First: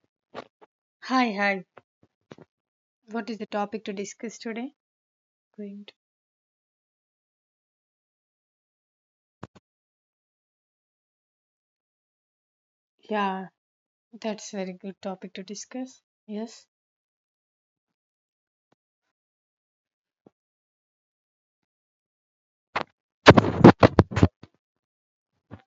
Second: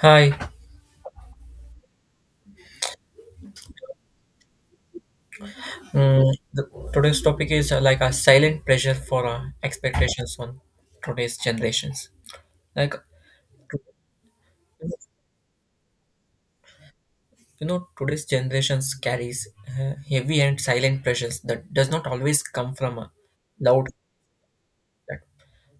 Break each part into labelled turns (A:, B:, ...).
A: Hi.
B: Hi, hi. What is the topic to discuss today? Going to...
A: Mm, the, Today's topic is like a silent pressure for expectations on today's generations. Like
B: Yeah, that's very good topic to discuss. Yes.
A: Today's generations carries heavy and silent pressures that does not always come from a loud, feedback,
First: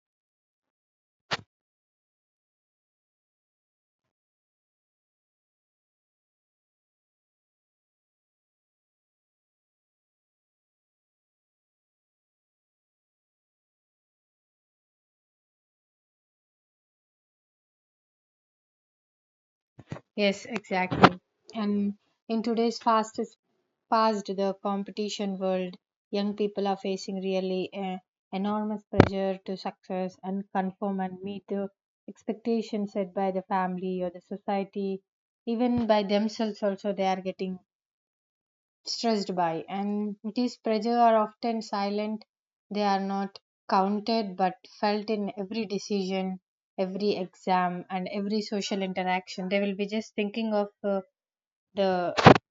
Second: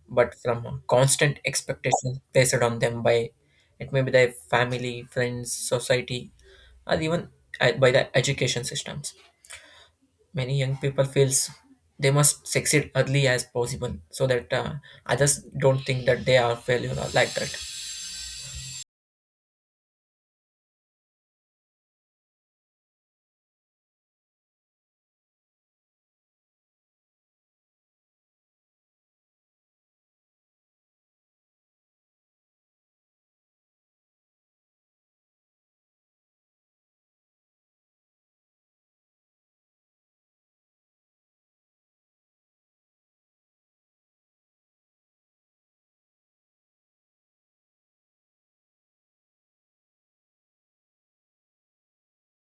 A: but from a constant expectations placed on them by it may be their family, friends, society, or even by the education systems. Many young people feels they must succeed early as possible so that others don't think that they are failure or like that.
B: Yes, exactly. And in today's fastest past the competition world, young people are facing really enormous pressure to success and conform and meet the expectations set by the family or the society, even by themselves also they are getting stressed by, and these pressure are often silent, they are not counted but felt in every decision, every exam, and every social interaction. They will be just thinking of the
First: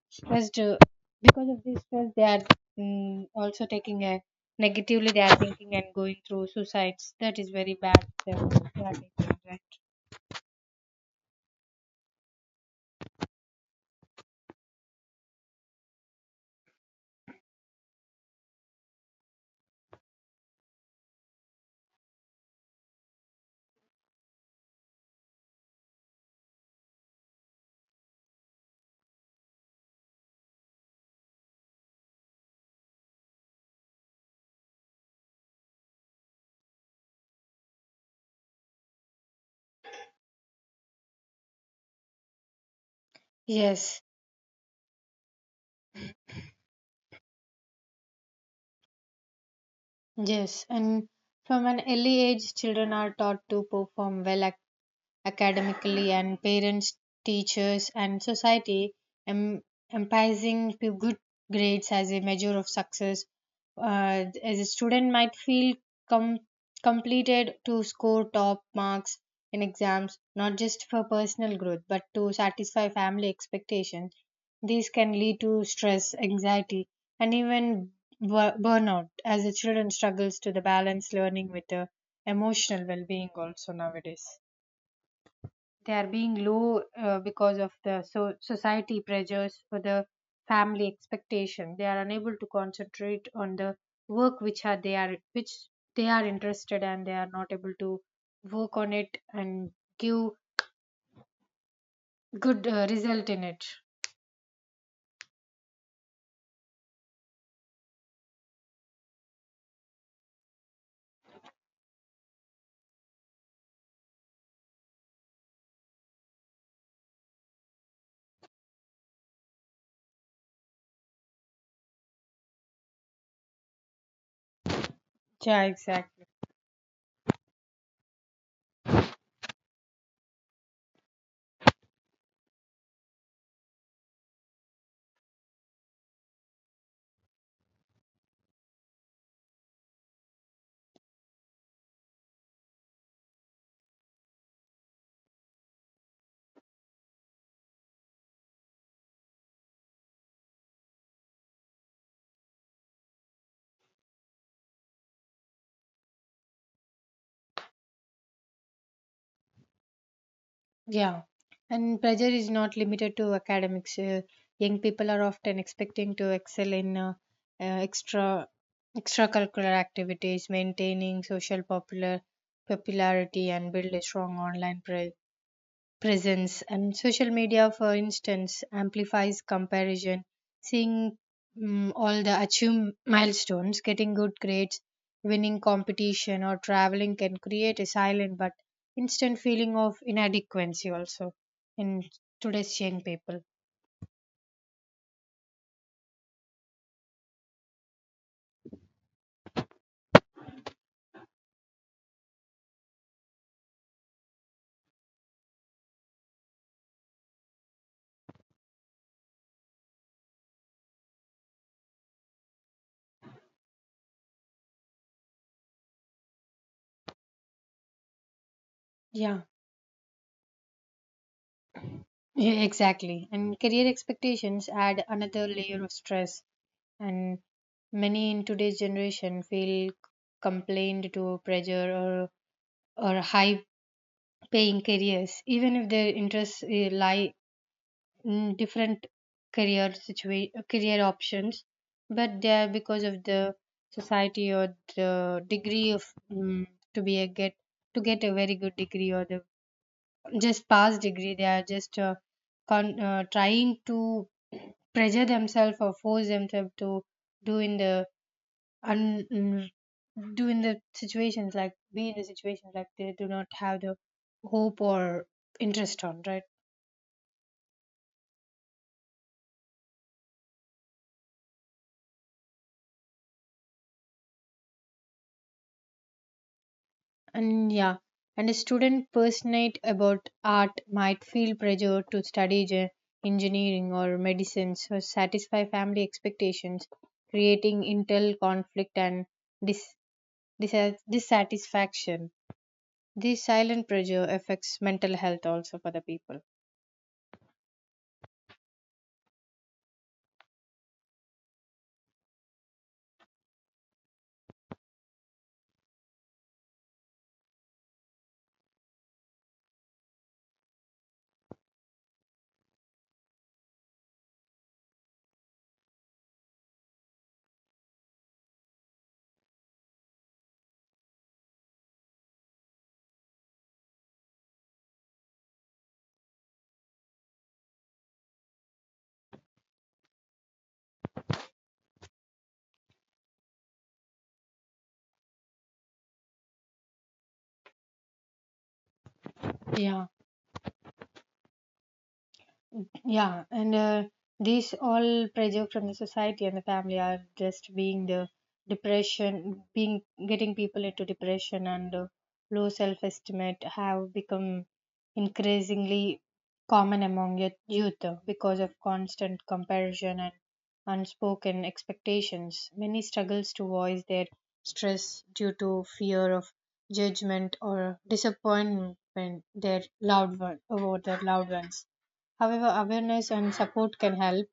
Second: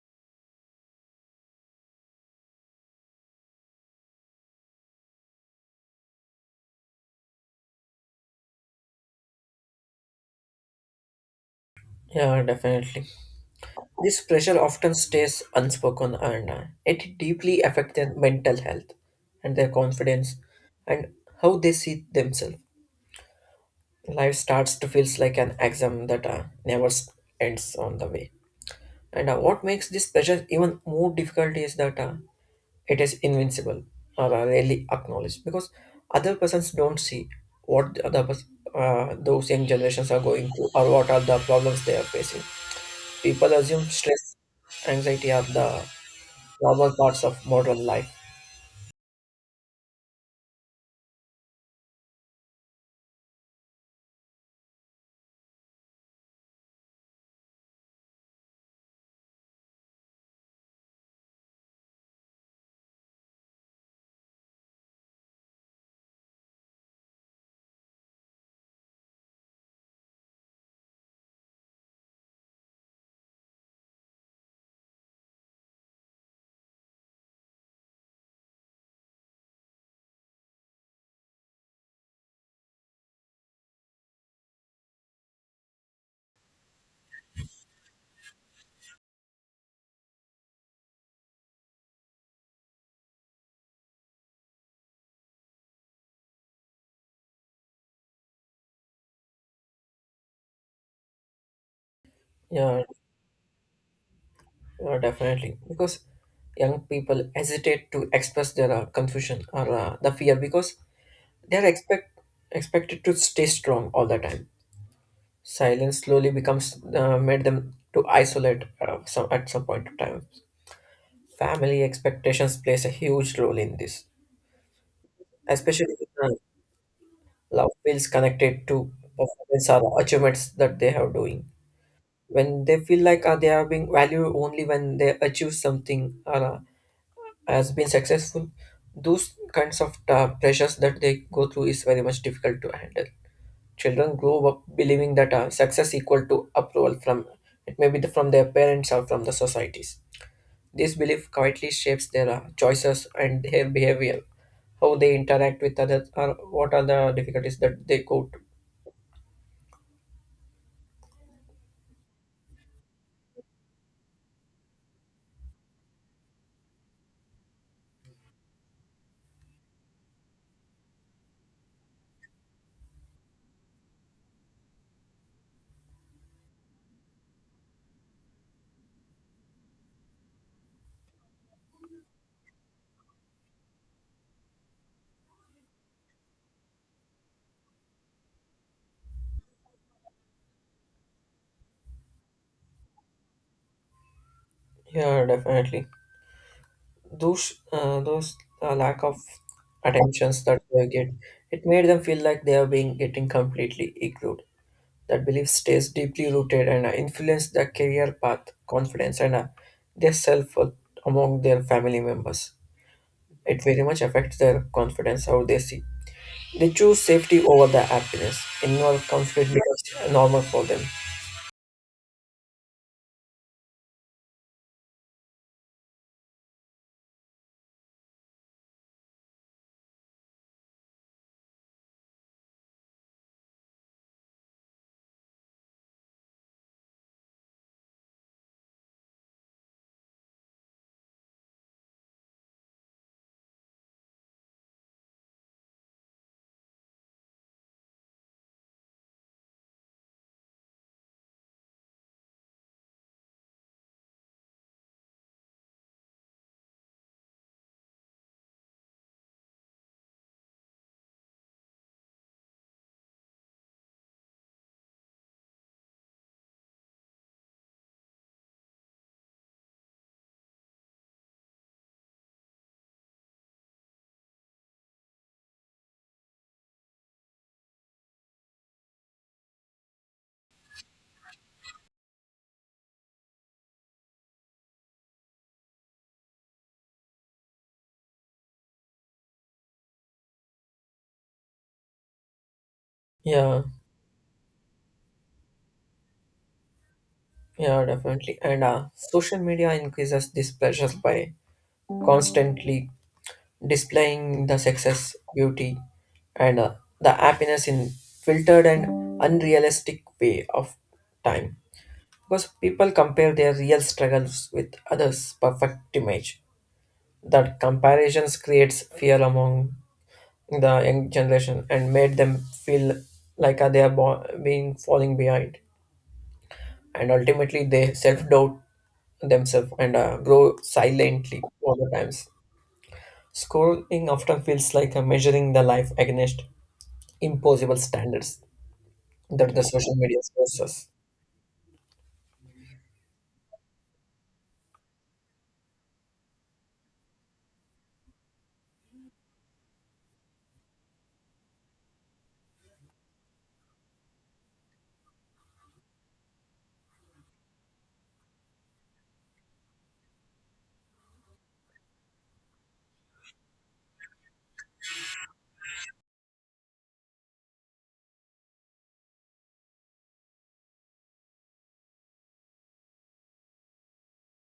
B: stressed. Because of this stress they are, also taking a negatively, they are thinking and going through suicides. That is very bad, they are taking that.
A: Yeah, definitely. This pressure often stays unspoken and it deeply affects their mental health and their confidence and how they see themselves. Life starts to feel like an exam that never s- ends on the way. And what makes this pressure even more difficult is that it is invincible or are rarely acknowledged because other persons don't see what the other pers- those young generations are going through or what are the problems they are facing. People assume
B: Yes,
A: stress, anxiety are the normal parts of modern life.
B: yes. And from an early age, children are taught to perform well academically, and parents, teachers, and society, em- emphasizing to good grades as a measure of success. As a student might feel com- completed to score top marks in exams, not just for personal growth, but to satisfy family expectations. These can lead to stress, anxiety, and even burnout as the children struggles to the balance learning with the emotional well-being. Also nowadays they are being low because of the society pressures. For the family expectation they are unable to concentrate on the work which are they are, which they are interested, and they are not able to work on it and give good
A: Yeah,
B: result in it.
A: yeah, definitely. Because young people hesitate to express their confusion or the fear because they are expected to stay strong all the time. Silence slowly becomes made them to isolate some at some point of time. Family expectations plays a huge role in this,
B: Yeah,
A: especially
B: exactly.
A: when love feels connected to performance or achievements that they are doing. When they feel like they are being valued only when they achieve something or has been successful, those kinds of pressures that they go through is very much difficult to handle. Children grow up believing that success equal to approval from it may be the, from their parents or from the societies. This belief quietly shapes their choices and their behavior, how they interact with others, or what are the difficulties that they go to.
B: Yeah, and pressure is not limited to academics. Young people are often expecting to excel in uh, extra extracurricular activities, maintaining social popularity, and build a strong online presence, and social media for instance amplifies comparison. Seeing all the achieve milestones, getting good grades, winning competition, or traveling can create a silent but instant feeling of inadequacy also in today's young people.
A: Yeah, definitely. Those lack of attentions that they get, it made them feel like they are being getting completely ignored. That belief stays deeply rooted and influence their career path, confidence, and their self worth among their family members. It very much affects their confidence, how they see. They choose safety over their happiness. Involved
B: Yeah,
A: conflict becomes normal for them.
B: yeah, exactly. And career expectations add another layer of stress, and many in today's generation feel complained to pressure, or high paying careers, even if their interests lie in different career options. But they are, because of the society, or the degree of, mm to be a get to get a very good degree or the just pass degree. They are just trying to pressure themselves or force themselves to do in the, and mm, do in the situations like be in the situations like they do not have the hope or interest on, right? And yeah, and a student passionate about art might feel pressure to study engineering or medicine or satisfy family expectations, creating internal conflict and dis- dissatisfaction. This
A: Yeah,
B: silent pressure affects mental health also for the people.
A: yeah, definitely. And social media increases these pleasures by constantly displaying the success, beauty, and the happiness in filtered and unrealistic way of time. Because people compare their real struggles with others' perfect image. That comparisons creates fear among the young generation and made them feel like being falling behind and ultimately they self-doubt themselves and grow silently all the times. Schooling often feels like measuring the life against impossible standards that the social
B: Yeah.
A: media shows us.
B: Yeah, and these all pressure from the society and the family are just being the depression, being getting people into depression. And low self-estimate have become increasingly common among youth because of constant comparison and unspoken expectations. Many struggles to voice their stress due to fear of judgment or disappointment their loved one, over their loved ones. However, awareness and support can help.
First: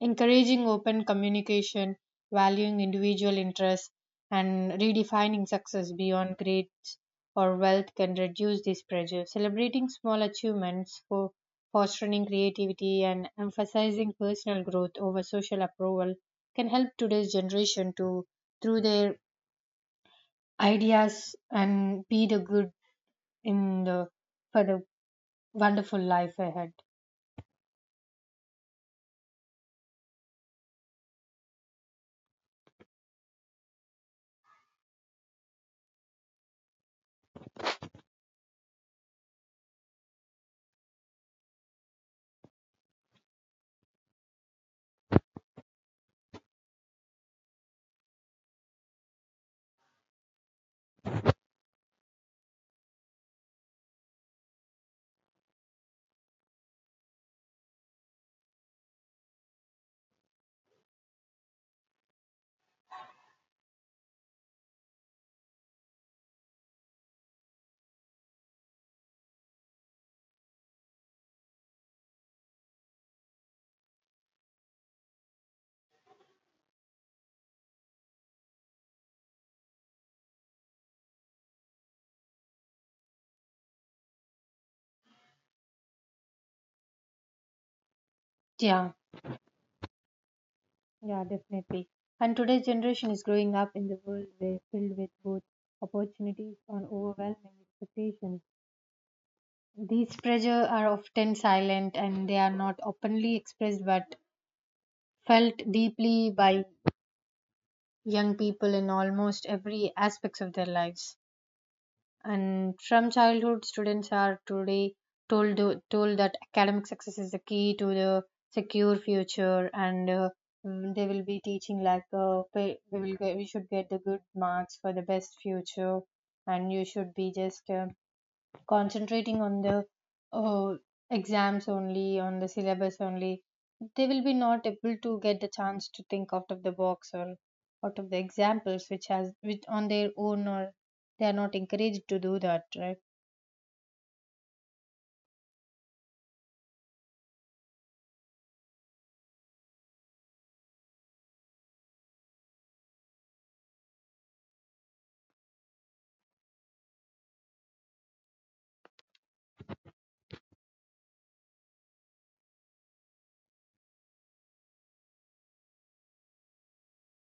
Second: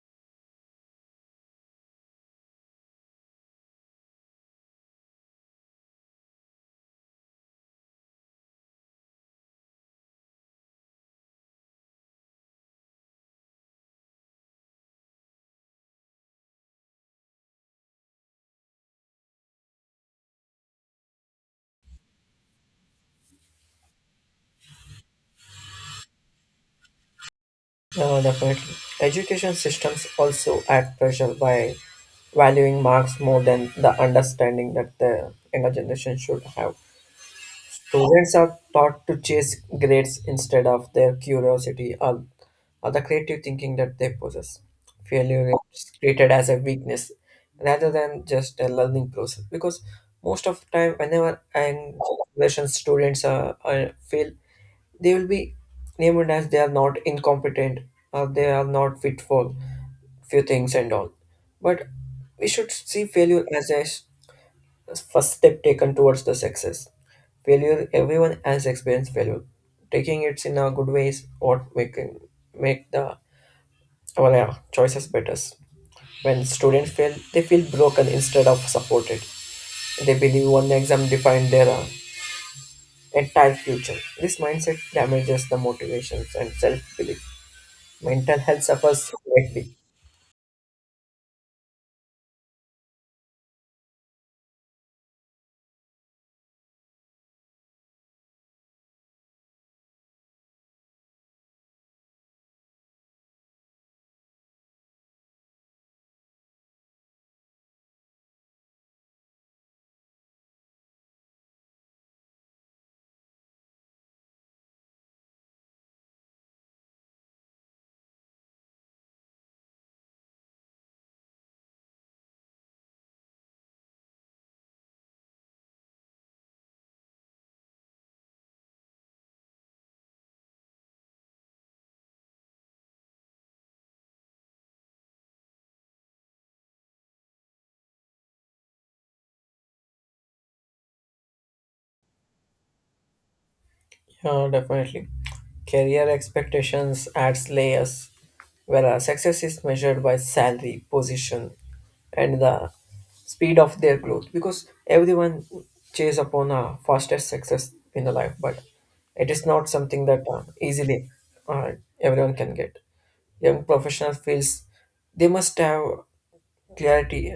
B: Encouraging open communication, valuing individual interests, and redefining success beyond grades or wealth can reduce this pressure. Celebrating small achievements for fostering creativity and emphasizing personal growth over social approval can help today's generation to through their ideas and be the good in the for the wonderful life ahead.
A: Definitely, education systems also add pressure by valuing marks more than the understanding that the younger generation should have. Students are taught to chase grades instead of their curiosity, or the creative thinking that they possess. Failure is treated as a weakness rather than just a learning process because most of the time, whenever and generation students are fail, they will be named as they are not incompetent or they are not fit for few things and all. But we should see failure as the first step taken towards the success. Failure, everyone has experienced failure. Taking it in a good way is what we can make the our choices better. When students fail, they feel broken instead of supported. They believe one exam defined their entire future. This mindset damages the motivations and self-belief. Mental health
B: Yeah.
A: suffers greatly.
B: Yeah, definitely. And today's generation is growing up in the world where filled with both opportunities and overwhelming expectations. These pressures are often silent and they are not openly expressed but felt deeply by young people in almost every aspects of their lives. And from childhood, students are today told that academic success is the key to the secure future. And they will be teaching like we will get, we should get the good marks for the best future, and you should be just concentrating on the uh, exams only, on the syllabus only. They will be not able to get the chance to think out of the box or out of the examples which has which on their own, or they are not encouraged to do that, right?
A: Yeah, definitely. Career expectations adds layers, whereas success is measured by salary, position, and the speed of their growth. Because everyone chase upon a fastest success in the life, but it is not something that easily uh, everyone can get. Young professional feels they must have clarity,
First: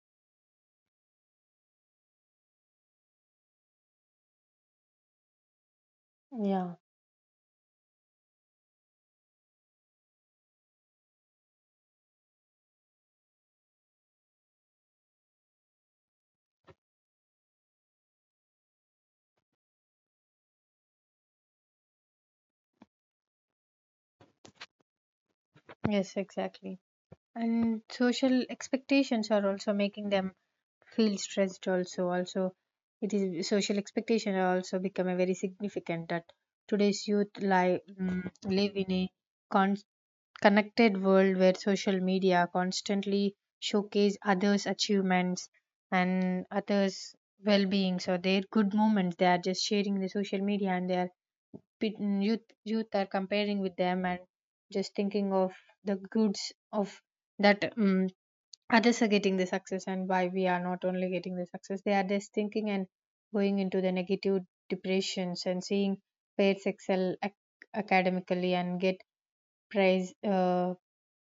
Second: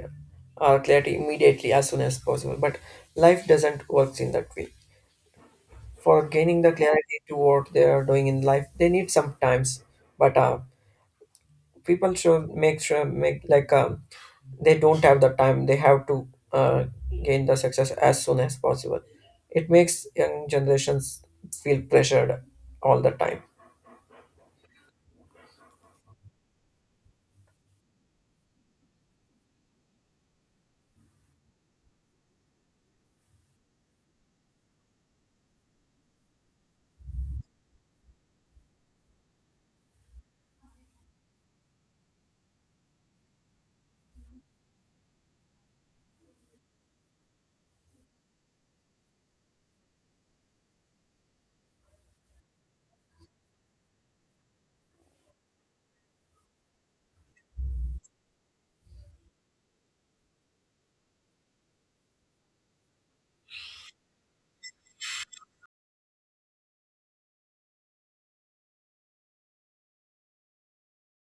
A: clarity immediately as soon as possible. But life doesn't work in that way for gaining the
B: Yeah.
A: clarity to what they are doing in life they need sometimes, but people should make sure make like they don't have the time they have to uh, gain the success as soon as possible. It makes young generations feel pressured all the time.
B: Yes, exactly. And social expectations are also making them feel stressed also. Also, it is social expectation are also become a very significant that today's youth live in a con connected world where social media constantly showcase others achievements and others well-being. So their good moments they are just sharing the social media, and their youth are comparing with them and just thinking of the goods of that. Um, others are getting the success and why we are not only getting the success, they are just thinking and going into the negative depressions, and seeing pairs excel academically and get price,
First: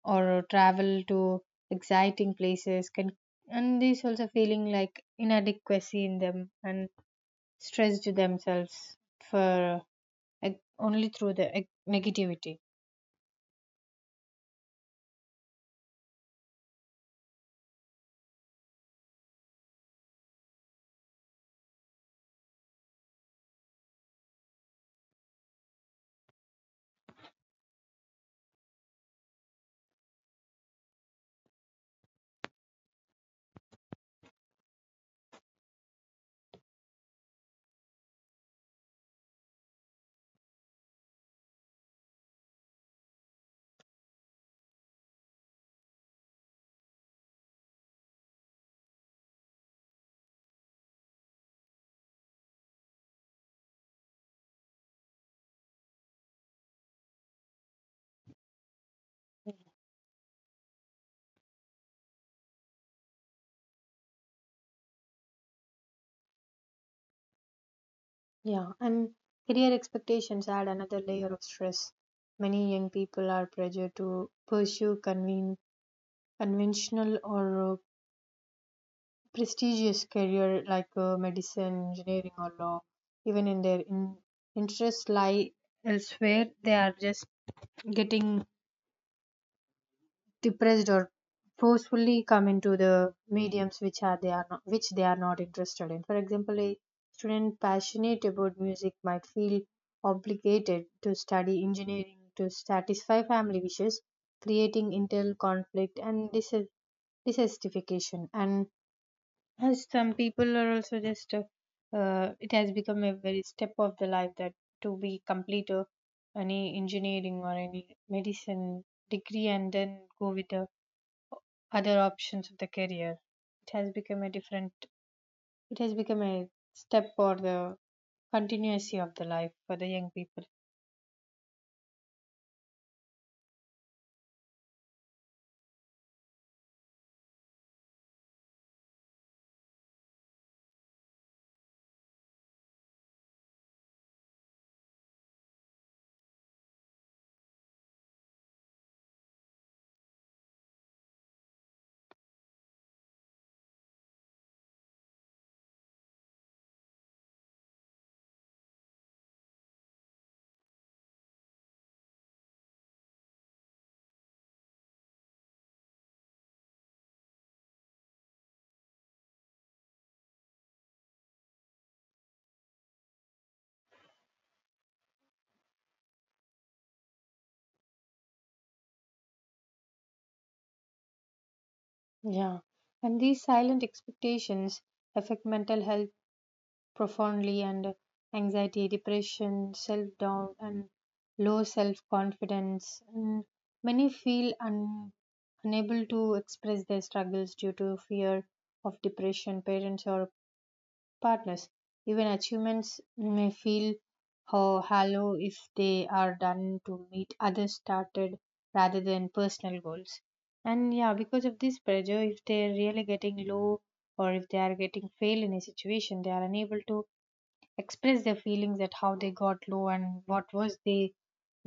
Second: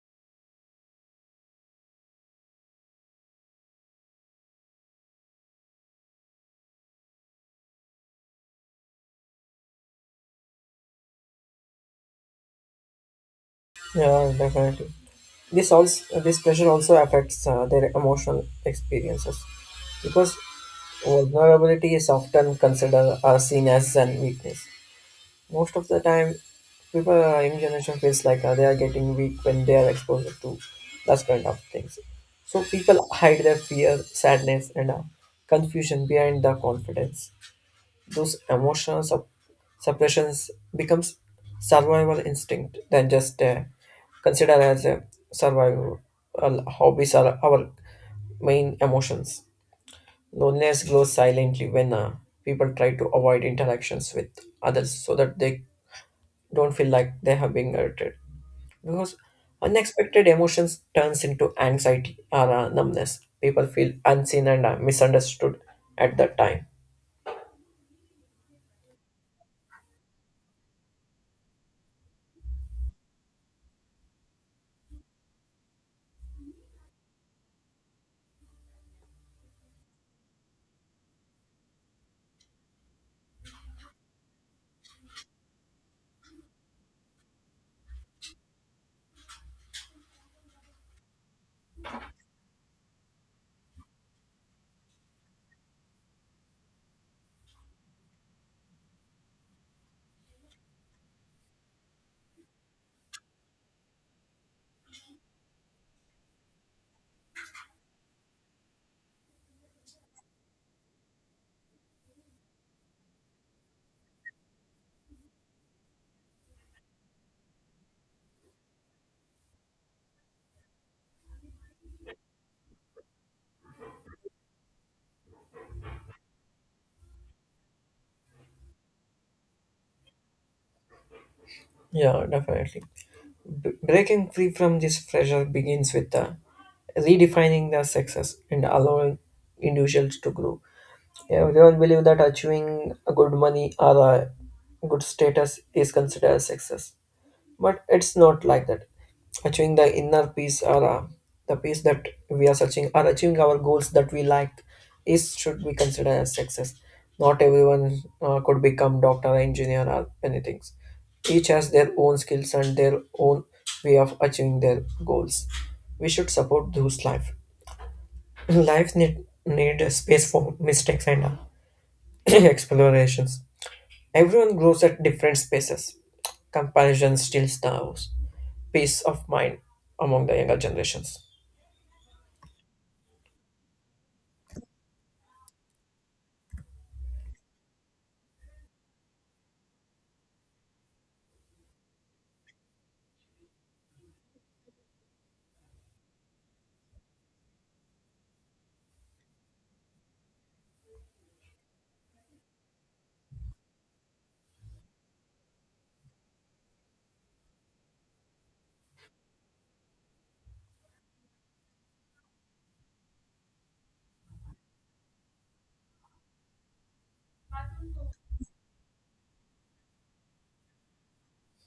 B: or travel to exciting places can, and these also feeling like inadequacy in them and stress to themselves for, like, only through the negativity.
A: Yeah, definitely. This pressure also affects their emotional experiences because vulnerability is often considered seen as an weakness. Most of the time people, young generation feels like they are getting weak when they are exposed to that kind of things. So people hide their fear sadness and confusion behind the confidence. Those suppressions becomes survival instinct than just consider as a survival. Hobbies are our main emotions. Loneliness grows silently when people try to avoid interactions with others so that they don't feel like they have been hurted. Because unexpected emotions turns into anxiety or numbness, people feel unseen and misunderstood at that time.
B: Yeah, and career expectations add another layer of stress. Many young people are pressured to pursue conventional or prestigious career like medicine, engineering, or law, even in their interests lie elsewhere. They are just getting depressed or forcefully come into the mediums which are they are not, which they are not interested in. For example, a student passionate about music might feel obligated to study engineering to satisfy family wishes, creating internal conflict and dissatisfaction. And as some people are also just it has become a very step of the life that to be complete any engineering or any medicine degree and then go with the other options of the career. It has become a different it has become a step or the continuity of the life for the young people.
A: Yeah, definitely. Breaking free from this pressure begins with redefining their success and allowing individuals to grow. Everyone believe that achieving a good money or a good status is considered success, but it's not like that. Achieving the inner peace or the peace that we are searching or achieving our goals that we like is should be considered as success. Not everyone could become doctor engineer or anything. Each has their own skills and their own way of achieving their goals. We should support those life. Life need a space for mistakes and explorations. Everyone grows at different spaces. Comparison steals the house peace of mind among the younger generations.
B: Yeah, and these silent expectations affect mental health profoundly, and anxiety, depression, self doubt, and low self confidence. And many feel unable to express their struggles due to fear of depression, parents, or partners. Even achievements may feel hollow if they are done to meet other started rather than personal goals. And yeah, because of this pressure, if they're really getting low or if they are getting fail in a situation, they are unable to express their feelings at how they got low and what was they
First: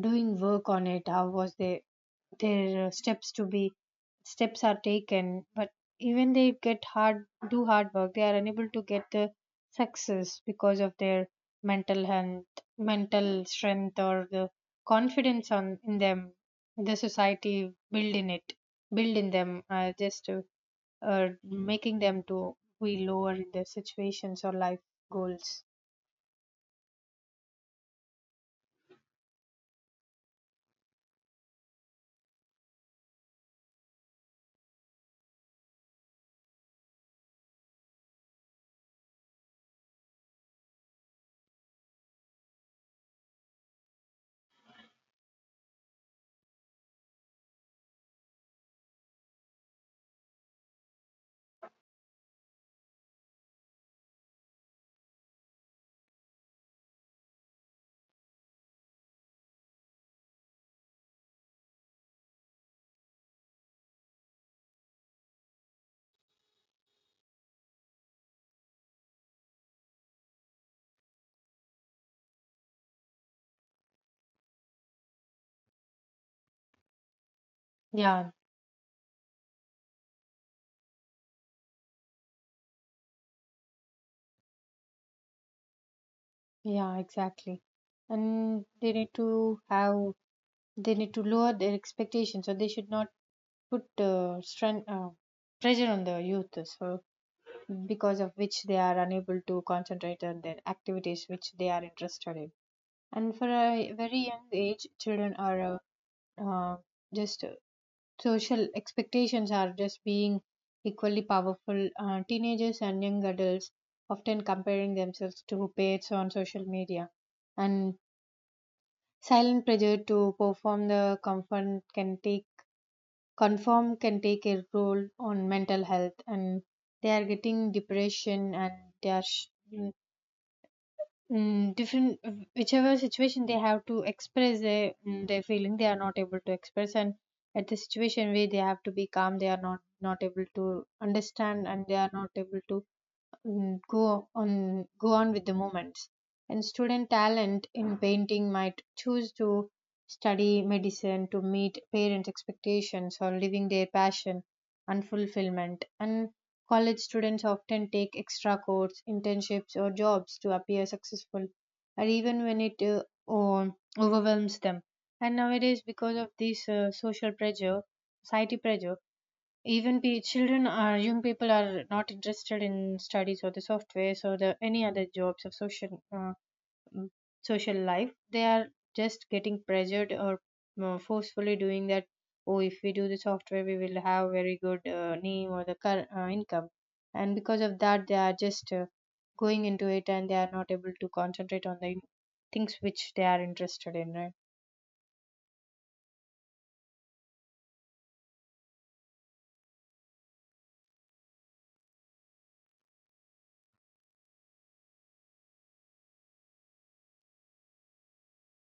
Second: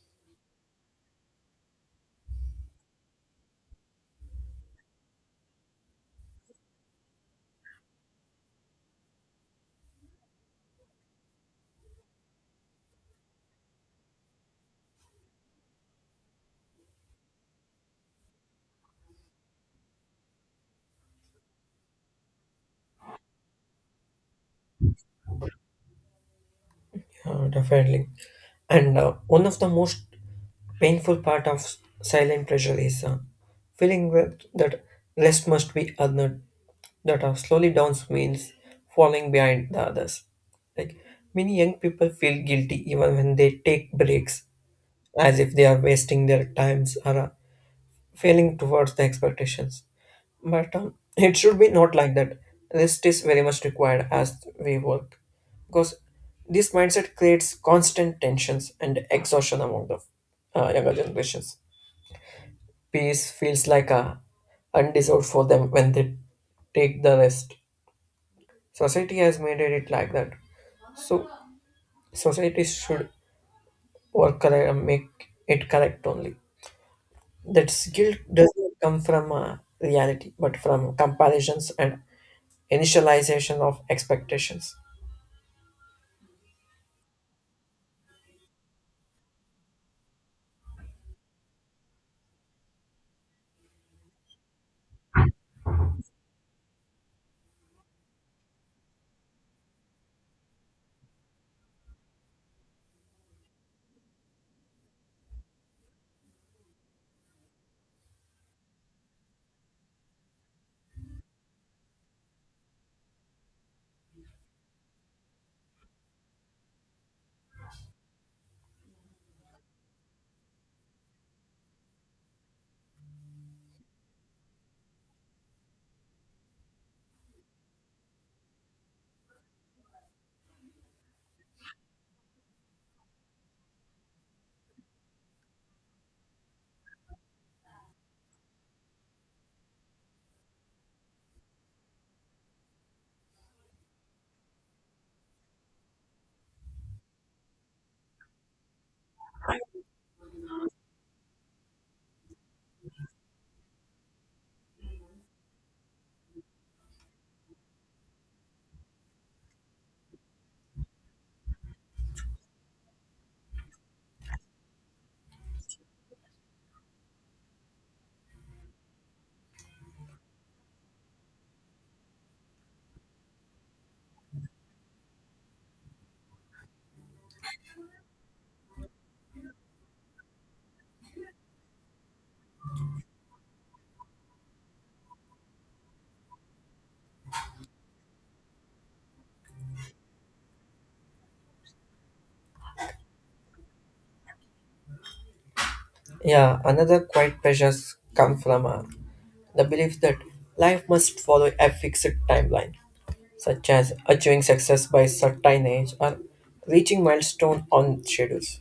B: doing, work on it, how was they, their steps to be, steps are taken, but even they get hard, do hard work, they are unable to get the success because of their mental health, mental strength, or the confidence on in them. The society build in it, build in them, just making them to be lower in their situations or life goals.
A: Definitely. And one of the most painful part of silent pressure is feeling that rest must be earned, that slowly downs means falling behind the others. Like many young people feel guilty even when they take breaks, as if they are wasting their times or failing towards the expectations. But it should be not like that. Rest is very much required as we work because this mindset creates constant tensions and exhaustion among the younger generations. Peace feels like a undeserved for them when they take the rest. Society has made it like that. So society should work correct and make it correct only. That guilt
B: Yeah.
A: doesn't come from reality, but from comparisons and initialization of expectations.
B: Yeah, exactly. And they need to have, they need to lower their expectations, so they should not put strength pressure on the youth, so because of which they are unable to concentrate on their activities which they are interested in. And for a very young age, children are uh, uh, just social expectations are just being equally powerful. Teenagers and young adults often comparing themselves to peers on social media. And silent pressure to perform the confirm can take conform can take a role on mental health, and they are getting depression, and they are mm, different whichever situation they have to express their, their feeling they are not able to express, and at the situation where they have to be calm they are not able to understand, and they are not able to, go on with the moments. And student talent in painting might choose to study medicine to meet parents expectations or living their passion and fulfillment. And college students often take extra courses, internships, or jobs to appear successful, or even when it o- overwhelms them. And nowadays because of this social pressure, society pressure, even pe children are young people are not interested in studies or the software, so the any other jobs of social mm, social life, they are just getting pressured or forcefully doing that. Oh, if we do the software we will have very good name or the car, income, and because of that they are just going into it and they are not able to concentrate on the things which they are interested in, right?
A: Yeah, another quiet pressures come from the belief that life must follow a fixed timeline, such as achieving success by certain age or reaching milestone on schedules.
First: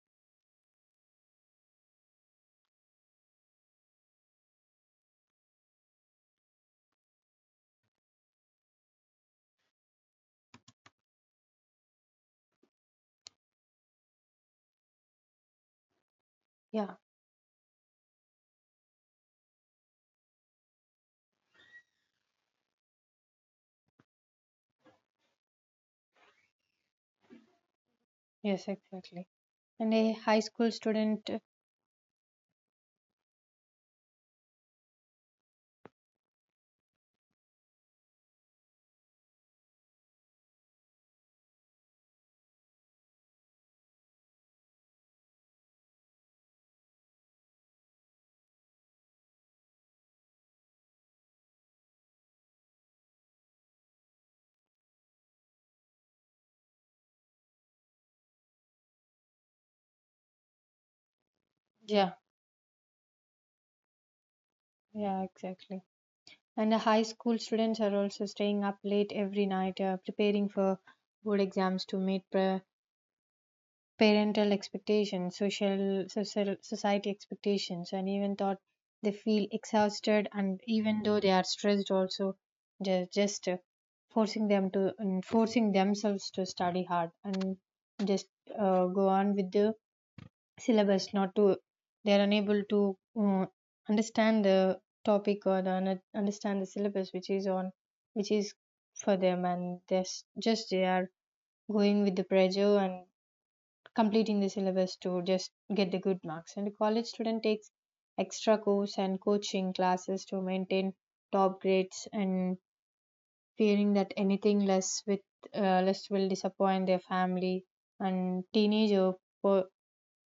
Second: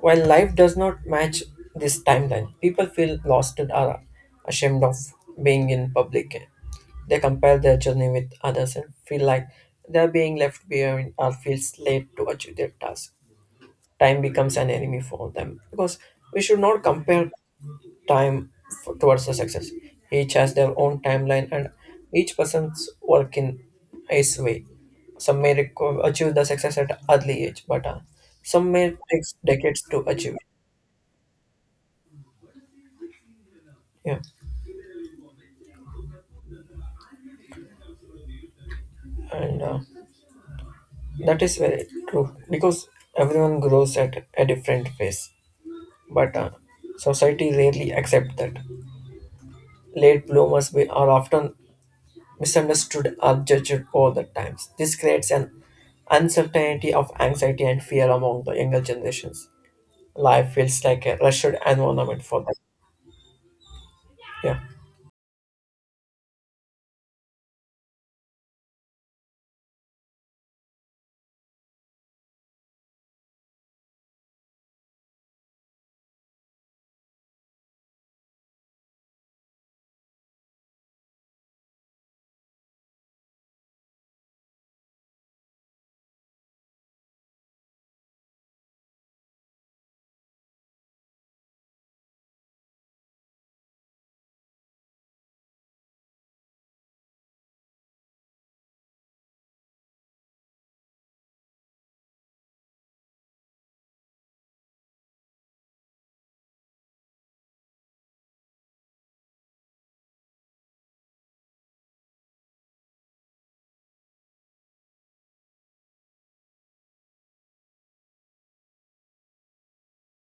A: While life does not match this timeline, people feel lost and are ashamed of being in public. They compare their journey with others and feel like they are being left behind or feel late to achieve their task. Time becomes an enemy for them because we should not
B: Yeah.
A: compare time towards the success. Each has their own timeline and each person's work in his way. Some may achieve the success at early age, but
B: Yes,
A: some may take
B: exactly.
A: decades
B: And
A: to
B: a
A: achieve.
B: high school student.
A: Yeah, and that is very true because everyone grows at a different pace, but society rarely accept that. Late bloomers are often misunderstood or judged all the times. This creates an uncertainty of anxiety and fear among the younger generations. Life feels like a rushed
B: Yeah,
A: environment for them. Yeah,
B: yeah, exactly. And the high school students are also staying up late every night, preparing for board exams to meet parental expectations, social society expectations, and even thought they feel exhausted. And even though they are stressed, also they're just forcing them to and forcing themselves to study hard and just go on with the syllabus, not to, they are unable to understand the topic or the understand the syllabus which is on, which is for them, and there's just they are going with the pressure and completing the syllabus to just get the good marks. And the college student takes extra course and coaching classes to maintain top grades and fearing that anything less with less will disappoint their family. And teenager were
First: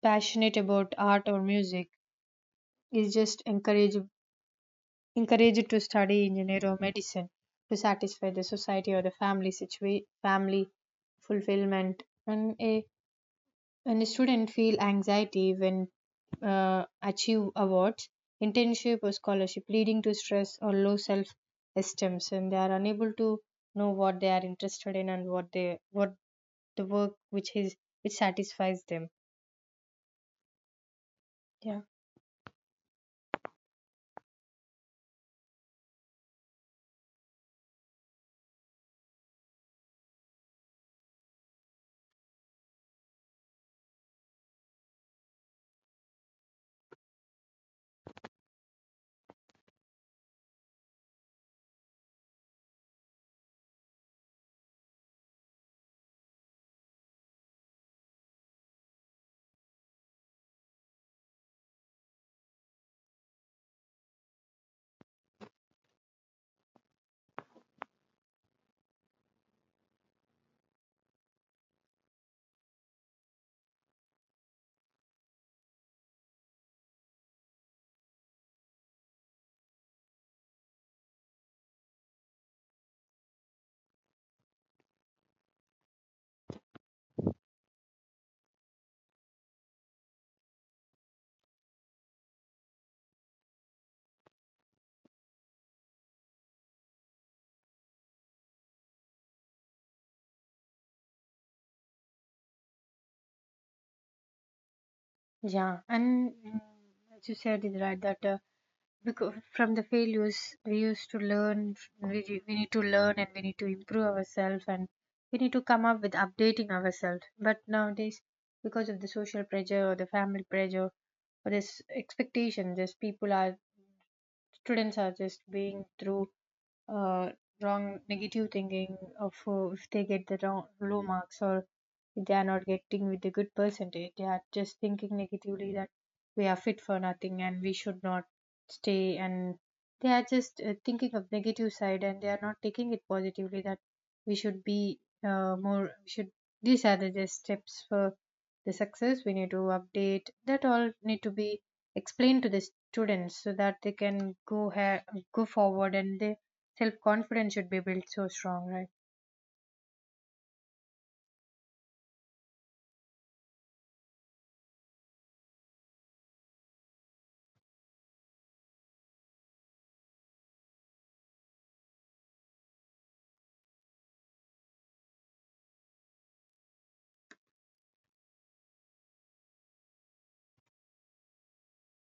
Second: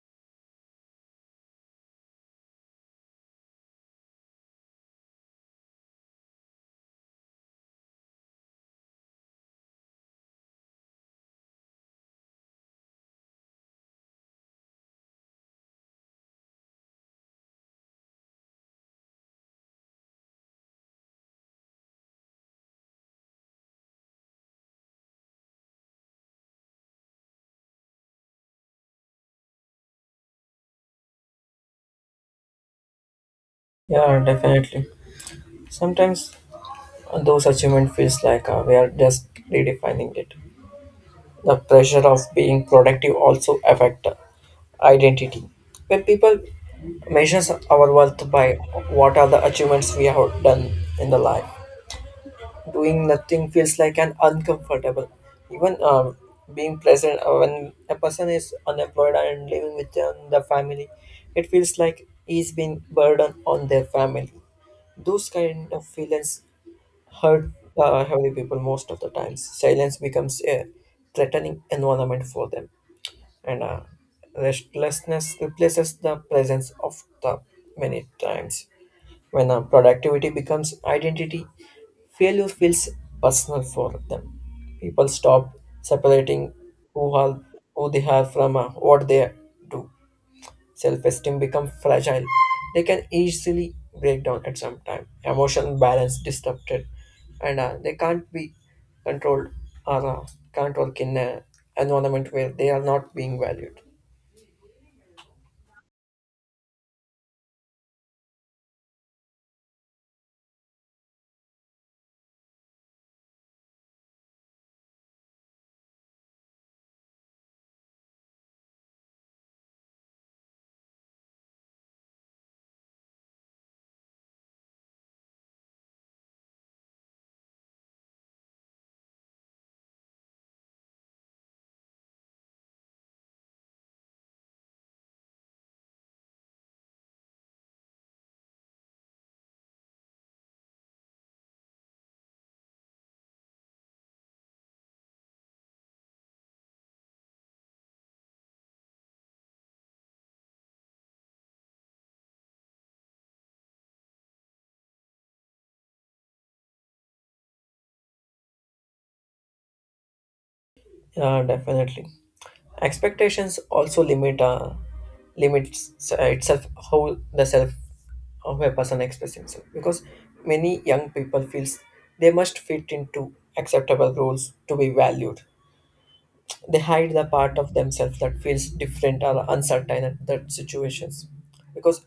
B: passionate about art or music is just encouraged to study engineering or medicine to satisfy the society or the family, family fulfillment. When a, when a student feel anxiety when achieve awards, internship or scholarship, leading to stress or low self esteem, and they are unable to know what they are interested in and what they, what the work which is, which satisfies them. Yeah.
A: yeah, definitely. Sometimes those achievement feels like we are just redefining it. The pressure of being productive also affect identity. When people measures our worth by what are the achievements we have done in the life. Doing nothing feels like an uncomfortable. Even being present when a person is unemployed and living with the family, it feels like he's being burden on their family. Those kind of feelings hurt heavy people most of the times. Silence becomes a threatening environment for them, and restlessness replaces the presence of the many times. When productivity becomes identity, failure feels personal for them. People stop separating who, are, who they are from what they do. Self-esteem becomes fragile. They can easily break down at some time. Emotional balance disrupted, and they can't be controlled or can't work in an environment where they are not being valued.
B: Yeah and as you said is right that, because from the failures we used to learn, we need to learn and we need to improve ourselves and we need to come up with updating ourselves. But nowadays, because of the social pressure or the family pressure or this expectation, just people are, students are just being through uh, wrong negative thinking of, if they get the wrong low marks or if they are not getting with the good percentage, they are just thinking negatively that we are fit for nothing and we should not stay. And they are just thinking of negative side and they are not taking it positively that we should be, more, we should, these are the just steps for the success. We need to update, that all need to be explained to the students so that they can go forward and they self confidence should be built so strong, right?
A: Yeah, definitely. Expectations also limits itself how the self how a person expresses himself because many young people feels they must fit into acceptable roles to be valued. They hide the part of themselves that feels different or uncertain at that situations because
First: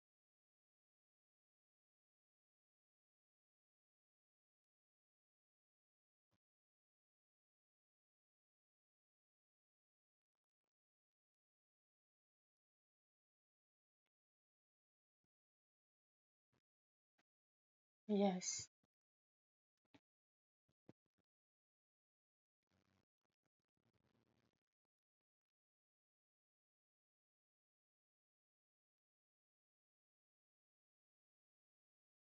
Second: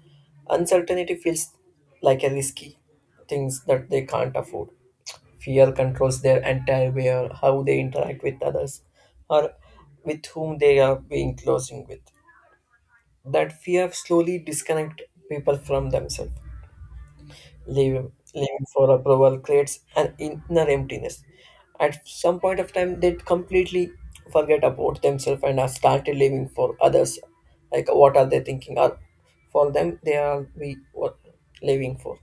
A: uncertainty feels like a risky things that they can't afford. Fear controls their entire way or how they interact with others or with whom they are being closing with. That fear slowly disconnect people from themselves. Living
B: Yes,
A: for approval creates an inner emptiness. At some point of time, they completely forget about themselves and are started living for others. Like what are they thinking? Or for them, they are we what living for.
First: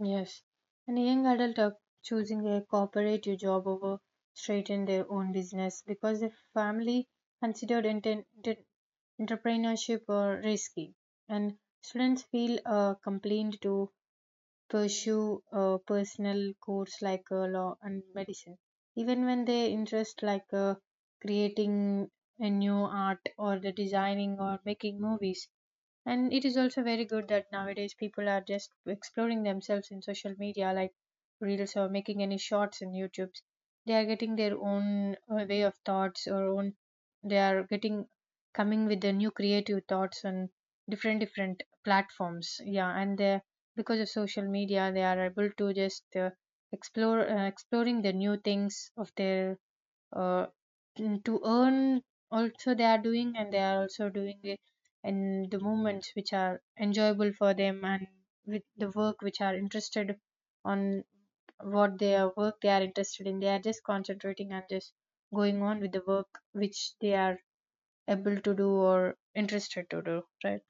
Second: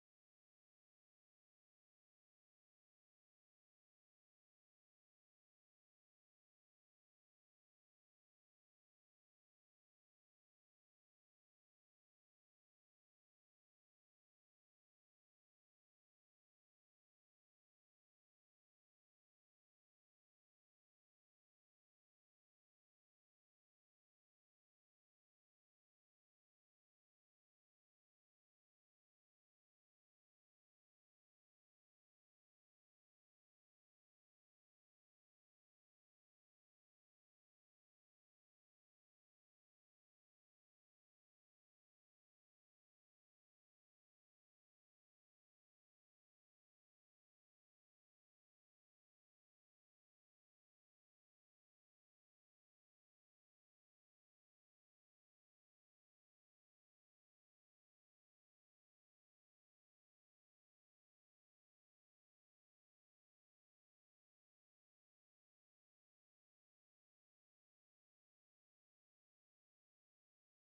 B: yes. And a young adult are choosing a cooperative job over straight in their own business because the family considered enter- entrepreneurship risky, and students feel compelled to pursue a personal course like law and medicine, even when they interest like creating a new art or the designing or making movies. And it is also very good that nowadays people are just exploring themselves in social media like reels or making any shorts in youtube. They are getting their own way of thoughts or own, they are getting, coming with the new creative thoughts on different different platforms, yeah, and they, because of social media, they are able to just explore, exploring the new things of their uh, to earn also they are doing, and they are also doing it in the moments which are enjoyable for them and with the work which are interested on, what their work they are interested in, they are just concentrating and just going on with the work which they are able to do or interested to do, right?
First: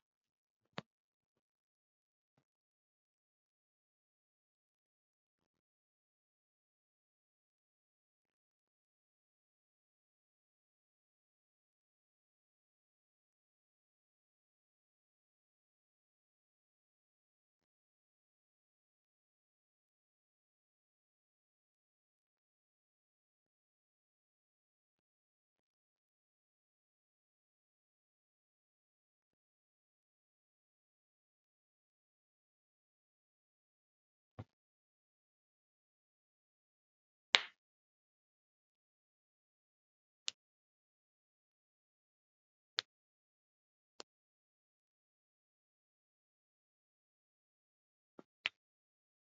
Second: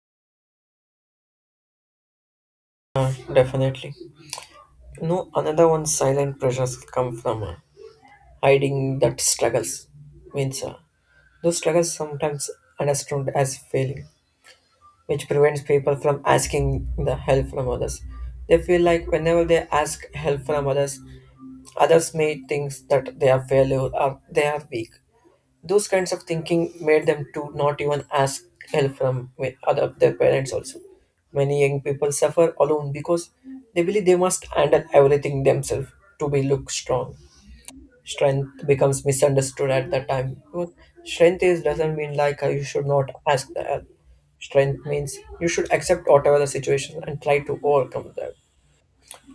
A: Definitely. No, another one silent pressures come from hiding that struggles. Means those struggles sometimes understood as failing, which prevents people from asking the help from others. They feel like whenever they ask help from others, others may think that they are failure or they are weak. Those kinds of thinking made them to not even ask help from other their parents also. Many young people suffer alone because they believe they must handle everything themselves to be look strong. Strength becomes misunderstood at that time. Because strength is doesn't mean like you should not ask the help. Strength means you should accept whatever the situation and try to overcome that.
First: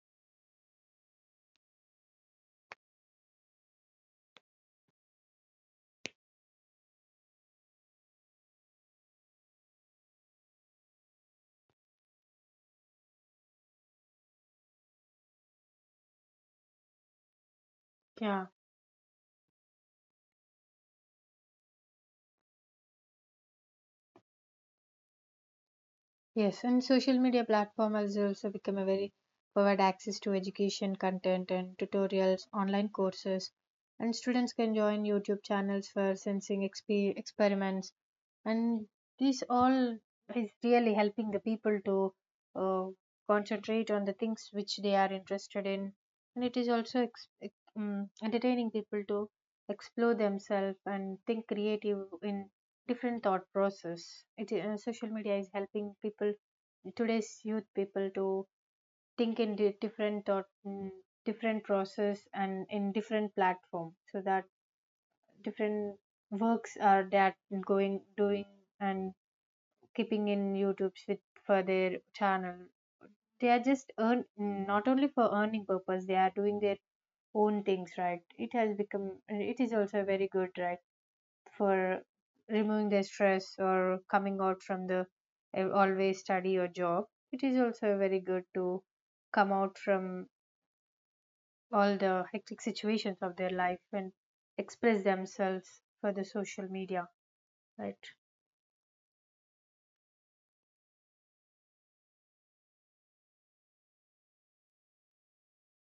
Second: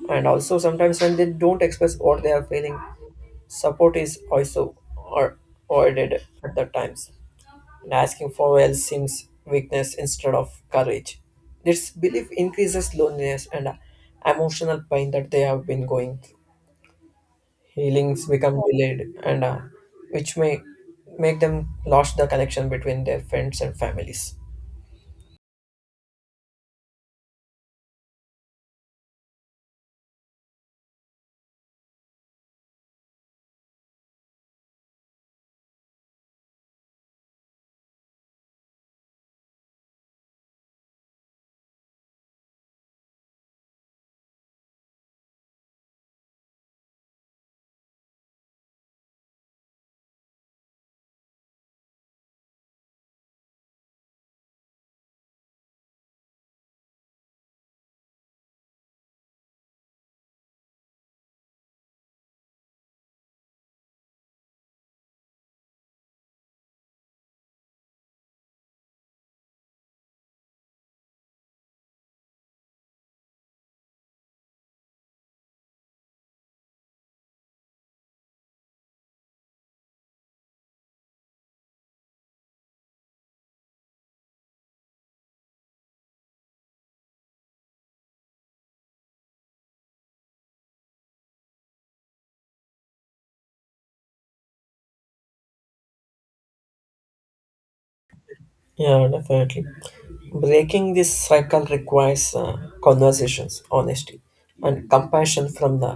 A: And also sometimes when they don't express what they are feeling, support is also or avoided at the times. And asking for help seems weakness instead of courage. This belief increases loneliness and emotional pain that they have been going through. Healings
B: Yeah.
A: become delayed and which may make them lost the connection between their friends and families.
B: Yes, and social media platform has also become a very, provide access to education content and tutorials, online courses, and students can join YouTube channels for sensing experiments, and this all is really helping the people to uh, concentrate on the things which they are interested in. And it is also entertaining people to explore themselves and think creative in different thought process. It social media is helping people, today's youth people, to think in different thought, mm, different process and in different platform so that different works are that going doing and keeping in YouTube's with for their channel. They are just earn, not only for earning purpose. They are doing their own things, right? It has become, it is also very good, right, for removing their stress or coming out from the always study or job. It is also very good to come out from all the hectic situations of their life and express themselves for the social media, right?
A: Yeah, definitely. Breaking this cycle requires conversations honesty and compassion from the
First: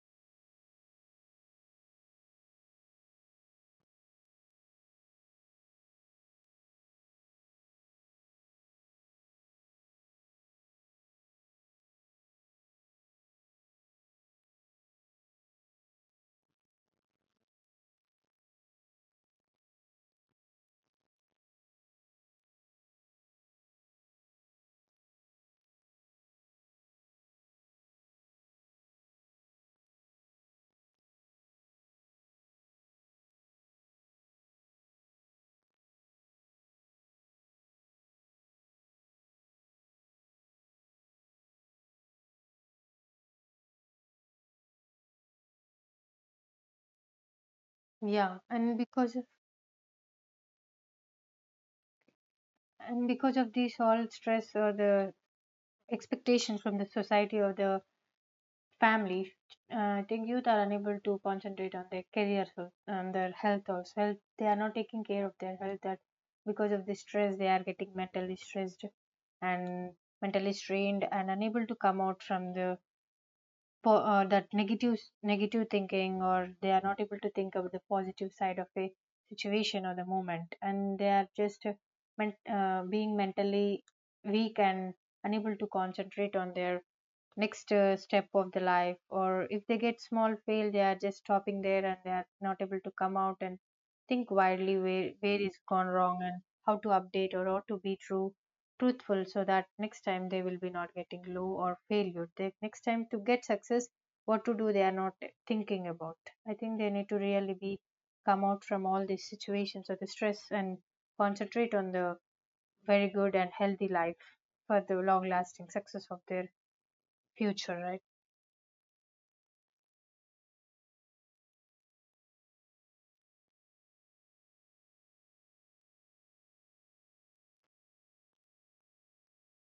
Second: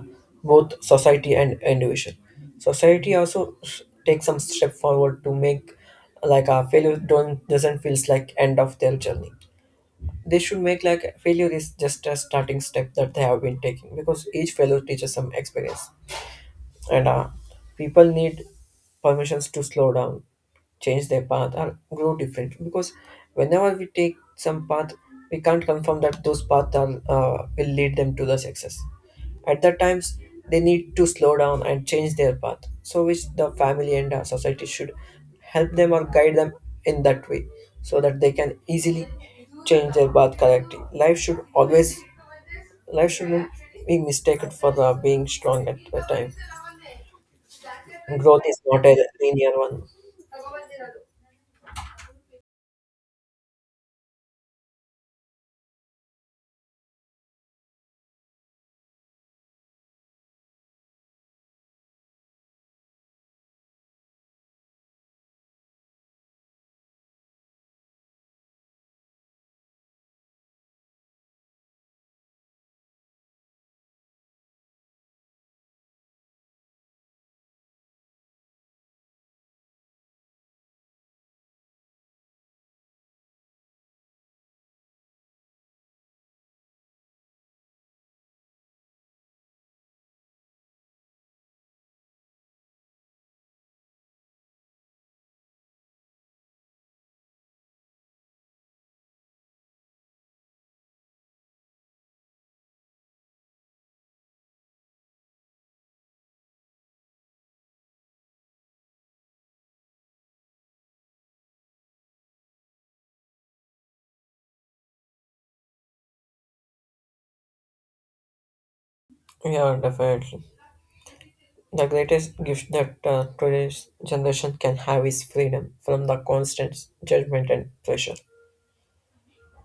A: both society and individual. Society also take some step forward to make like a failure don't doesn't feels like end of their journey. They should make like failure is just a starting step that they have been taking because each failure teaches some experience. And people need permissions to slow down, change their path, and grow different. Because whenever we take some path, we can't confirm that those paths are, will lead them to the success. At that times, they need to slow down and change their path. So, which the family and society should help them or guide them in that way, so that they can easily change their path correctly. Life shouldn't be mistaken for being strong at the time.
B: Yeah,
A: Growth is not a linear one.
B: and because of this all stress or the expectations from the society or the family, I think youth are unable to concentrate on their career and their health also. Health, they are not taking care of their health. That because of the stress, they are getting mentally stressed and mentally strained and unable to come out from the that negative, negative thinking, or they are not able to think about the positive side of a situation or the moment, and they are just being mentally weak and unable to concentrate on their next step of the life. Or if they get small fail, they are just stopping there and they are not able to come out and think widely where is gone wrong and how to update or how to be true truthful, so that next time they will be not getting low or failure, they next time to get success, what to do, they are not thinking about. I think they need to really be come out from all these situations or the stress and concentrate on the very good and healthy life for the long lasting success of their future, right?
A: Yeah, definitely. The greatest gift that today's generation can have is freedom from the constant judgment and pressure.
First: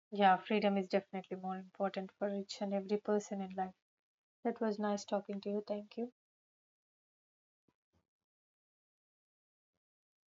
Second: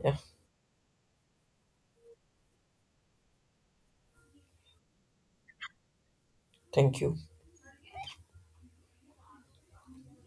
A: Yeah,
B: Yeah, freedom is definitely more important for each and every person in life. That was nice talking to you. Thank you.
A: thank you.